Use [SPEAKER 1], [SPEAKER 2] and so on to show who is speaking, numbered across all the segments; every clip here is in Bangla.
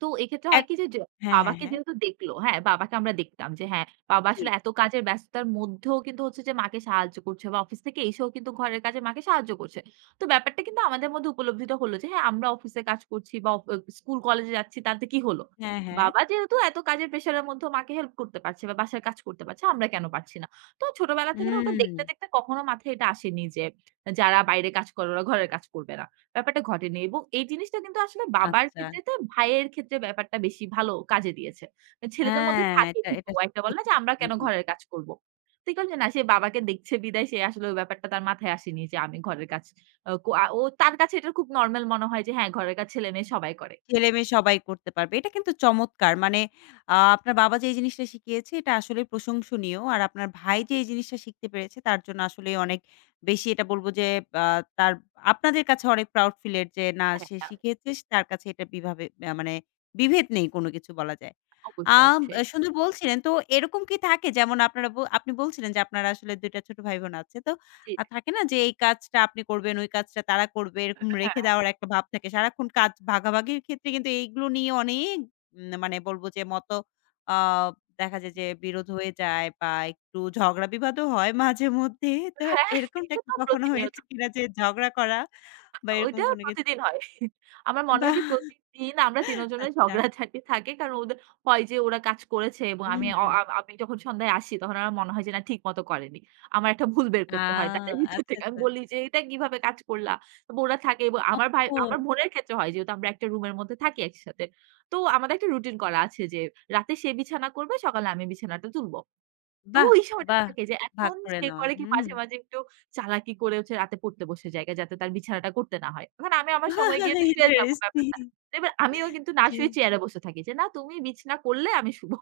[SPEAKER 1] তো এক্ষেত্রে
[SPEAKER 2] এক
[SPEAKER 1] হয় কি যে, য
[SPEAKER 2] হ্যা, হ্যা,
[SPEAKER 1] বাবাকে
[SPEAKER 2] হ্যা।
[SPEAKER 1] যেহেতু দেখল, হ্যা, বাবাকে আমরা দেখতাম যে হ্যা, বাবা
[SPEAKER 2] জি।
[SPEAKER 1] আসলে এত কাজের ব্যস্ততার মধ্যেও কিন্তু হচ্ছে যে মাকে সাহায্য করছে। বা অফিস থেকে এসেও কিন্তু ঘরের কাজে মাকে সাহায্য করছে। তো ব্যাপারটা কিন্তু আমাদের মধ্যে উপলব্ধিত হল যে হ্যা, আমরা অফিসে কাজ করছি বা অ স্কুল কলেজে যাচ্ছি তাতে কি হল?
[SPEAKER 2] হ্যা, হ্যা।
[SPEAKER 1] বাবা যেহেতু এত কাজের প্রেশার এর মধ্যেও মাকে হেল্প করতে পারছে বা বাসায় কাজ করতে পারছে আমরা কেন পারছি না? তো ছোটবেলা থেকে ওটা দেখতে,
[SPEAKER 2] হুম।
[SPEAKER 1] দেখতে, কখনো মাথায় এটা আসেনি যে যারা বাইরে কাজ করে ওরা ঘরের কাজ করবে না। ব্যাপারটা ঘটেনি। এবং এই জিনিসটা কিন্তু আসলে বাবার
[SPEAKER 2] আচ্ছা।
[SPEAKER 1] ক্ষেত্রে তা ভাইয়ের ক্ষেত্রে ব্যাপারটা বেশি ভালো কাজে দিয়েছে।
[SPEAKER 2] হ্যা,
[SPEAKER 1] ছেলেদের মধ্যে থাকে
[SPEAKER 2] এটা,
[SPEAKER 1] কিন্তু
[SPEAKER 2] এটা,
[SPEAKER 1] একটা বলে
[SPEAKER 2] ঠিক
[SPEAKER 1] না যে, আমরা
[SPEAKER 2] বলেছেন
[SPEAKER 1] কেন
[SPEAKER 2] জি।
[SPEAKER 1] ঘরের কাজ করব? [unintelligible] না সে বাবাকে দেখছে বিদায় সে আসলে ওই ব্যাপারটা তার মাথায় আসেনি যে, আমি ঘরের কাজ। আ কো আ ও তার কাছে এটা খুব নরমাল মনে হয় যে হ্যা ঘরের কাজ ছেলেমেয়ে সবাই করে।
[SPEAKER 2] ছেলেমেয়ে সবাই করতে পারবে। এটা কিন্তু চমৎকার। মানে আ আপনার বাবা যে এই জিনিসটা শিখিয়েছে এটা আসলে প্রশংসনীয়। আর আপনার ভাই যে এই জিনিসটা শিখতে পেরেছে তার জন্য আসলেই অনেক বেশি এটা বলবো যে আ তার আপনাদের কাছে অনেক proud feel এর যে না
[SPEAKER 1] হ্যা,
[SPEAKER 2] সে
[SPEAKER 1] তা।
[SPEAKER 2] শিখিয়েছেস তার কাছে এটা কিভাবে আ মানে বিভেদ নেই কোন কিছু বলা যায়। আ
[SPEAKER 1] অবশ্যই, অবশ্যই।
[SPEAKER 2] সুন্দর বলছিলেন তো এরকম কি থাকে যেমন আপনারা ব আপনি বলছিলেন যে আপনার আসলে ২ টা ছোট ভাই বোন আছে। তো আ
[SPEAKER 1] চিট,
[SPEAKER 2] থাকে না যে এই কাজটা আপনি করবেন, ওই কাজটা তারা করবে।
[SPEAKER 1] হ্যা,
[SPEAKER 2] এরকম রেখে
[SPEAKER 1] হ্যা।
[SPEAKER 2] দেওয়ার একটা ভাব থাকে। সারাক্ষণ কাজ ভাগাভাগির ক্ষেত্রে কিন্তু এগুলো নিয়ে অনেক না মানে বলবো যে মত আ দেখা যায় যে, বিরোধ হয়ে যায় বা একটু ঝগড়া বিবাদও হয় মাঝেমধ্যেই তো
[SPEAKER 1] হ্যা
[SPEAKER 2] এরকমটা
[SPEAKER 1] এটা
[SPEAKER 2] কি
[SPEAKER 1] তো
[SPEAKER 2] কখনো
[SPEAKER 1] প্রতিনিয়ত।
[SPEAKER 2] হয়েছে কিনা? যে ঝগড়া করা বা এরকম
[SPEAKER 1] ঐটা
[SPEAKER 2] কোনো কিছু?
[SPEAKER 1] প্রতিদিন হয়। আমার মনে হয়
[SPEAKER 2] বাহ!
[SPEAKER 1] যে প্রতিদিন আমরা ৩ জনের
[SPEAKER 2] আচ্ছা।
[SPEAKER 1] ঝগড়াঝাটি থাকে। কারণ ওদের হয় যে, ওরা কাজ করেছে এবং
[SPEAKER 2] হুম,
[SPEAKER 1] আমি অ
[SPEAKER 2] হুম।
[SPEAKER 1] আ আমি যখন সন্ধ্যায় আসি তখন আমার মনে হয় যে না ঠিক মত করেনি। আমার একটা ভুল বের
[SPEAKER 2] আ
[SPEAKER 1] করতে হয়। তাদের ভিতর
[SPEAKER 2] আচ্ছা,
[SPEAKER 1] থেকে আমি
[SPEAKER 2] আচ্ছা।
[SPEAKER 1] বলি যে এইটা কিভাবে কাজ করলা? এব ওরা থাকে এবং আমার ভাই, আমার
[SPEAKER 2] ওহো!
[SPEAKER 1] বোনের ক্ষেত্রে হয় যেহেতু আমরা একটা রুম এর মধ্যে থাকি একসাথে। তো আমাদের একটা রুটিন করা আছে যে রাতে সে বিছানা করবে সকালে আমি বিছানাটা তুলব। তো
[SPEAKER 2] বাহ!
[SPEAKER 1] ওই সময়টা
[SPEAKER 2] বাহ!
[SPEAKER 1] থাকে যে
[SPEAKER 2] ভাগ
[SPEAKER 1] এখন
[SPEAKER 2] করে
[SPEAKER 1] সে
[SPEAKER 2] নেওয়া।
[SPEAKER 1] করে কি
[SPEAKER 2] হুম।
[SPEAKER 1] মাঝে, মাঝে, একটু চালাকি করে হচ্ছে রাতে পড়তে বসে জায়গা। যাতে তার বিছানাটা করতে না হয়। এখন আমি আমার সময় গিয়ে তো শুয়ে যাবো
[SPEAKER 2] ইন্টারেস্টিং।
[SPEAKER 1] ব্যাপারটা। তো এবার আমিও কিন্তু না
[SPEAKER 2] জি
[SPEAKER 1] শুয়ে চেয়ারে বসে থাকি যে, না তুমি বিছানা করলে আমি শুবো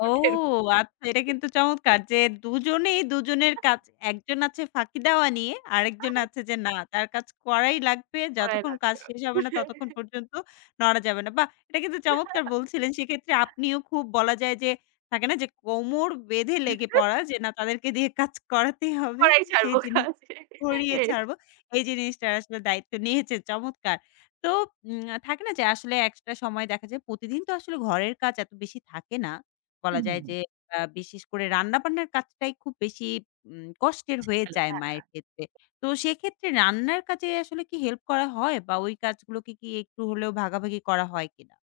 [SPEAKER 2] ও
[SPEAKER 1] এরকম
[SPEAKER 2] আচ্ছা। এটা কিন্তু চমৎকার যে দুজনেই দুজনের
[SPEAKER 1] [unintelligible]
[SPEAKER 2] কাজ। একজন আছে ফাঁকি দেওয়া নিয়ে আরেকজন
[SPEAKER 1] [unintelligible]
[SPEAKER 2] আছে যে না তার কাজ করাই লাগবে।
[SPEAKER 1] কড়াই
[SPEAKER 2] যতক্ষণ কাজ
[SPEAKER 1] লাগবে
[SPEAKER 2] শেষ
[SPEAKER 1] আজো
[SPEAKER 2] হবে না ততক্ষণ পর্যন্ত নড়া যাবে না। বাহ! এটা কিন্তু চমৎকার বলছিলেন সেক্ষেত্রে আপনিও খুব বলা যায় যে, থাকে না যে কোমর বেঁধে লেগে পড়া। যে না তাদেরকে দিয়ে কাজ করাতেই হবে
[SPEAKER 1] কড়াই
[SPEAKER 2] সেই
[SPEAKER 1] ছাড়বো
[SPEAKER 2] জিনি
[SPEAKER 1] কাজ
[SPEAKER 2] কড়িয়ে
[SPEAKER 1] হ্যাঁ।
[SPEAKER 2] ছাড়বো। এই জিনিসটা আসলে দায়িত্ব নিয়েছে চমৎকার। তো উম থাকে না যে আসলে একটা সময় দেখা যায়। প্রতিদিন তো আসলে ঘরের কাজ এত বেশি থাকে না।
[SPEAKER 1] হু,
[SPEAKER 2] বলা যায়
[SPEAKER 1] হু।
[SPEAKER 2] যে, আ বিশেষ করে রান্নাবান্নার কাজটাই খুব বেশি কষ্টের হয়ে
[SPEAKER 1] জামেলা
[SPEAKER 2] যায়
[SPEAKER 1] হ্যাঁ,
[SPEAKER 2] মায়ের ক্ষেত্রে।
[SPEAKER 1] আ
[SPEAKER 2] তো সেক্ষেত্রে রান্নার কাজে আসলে কি হেল্প করা হয় বা ওই কাজগুলোকে কি একটু হলেও ভাগাভাগি করা হয় কিনা?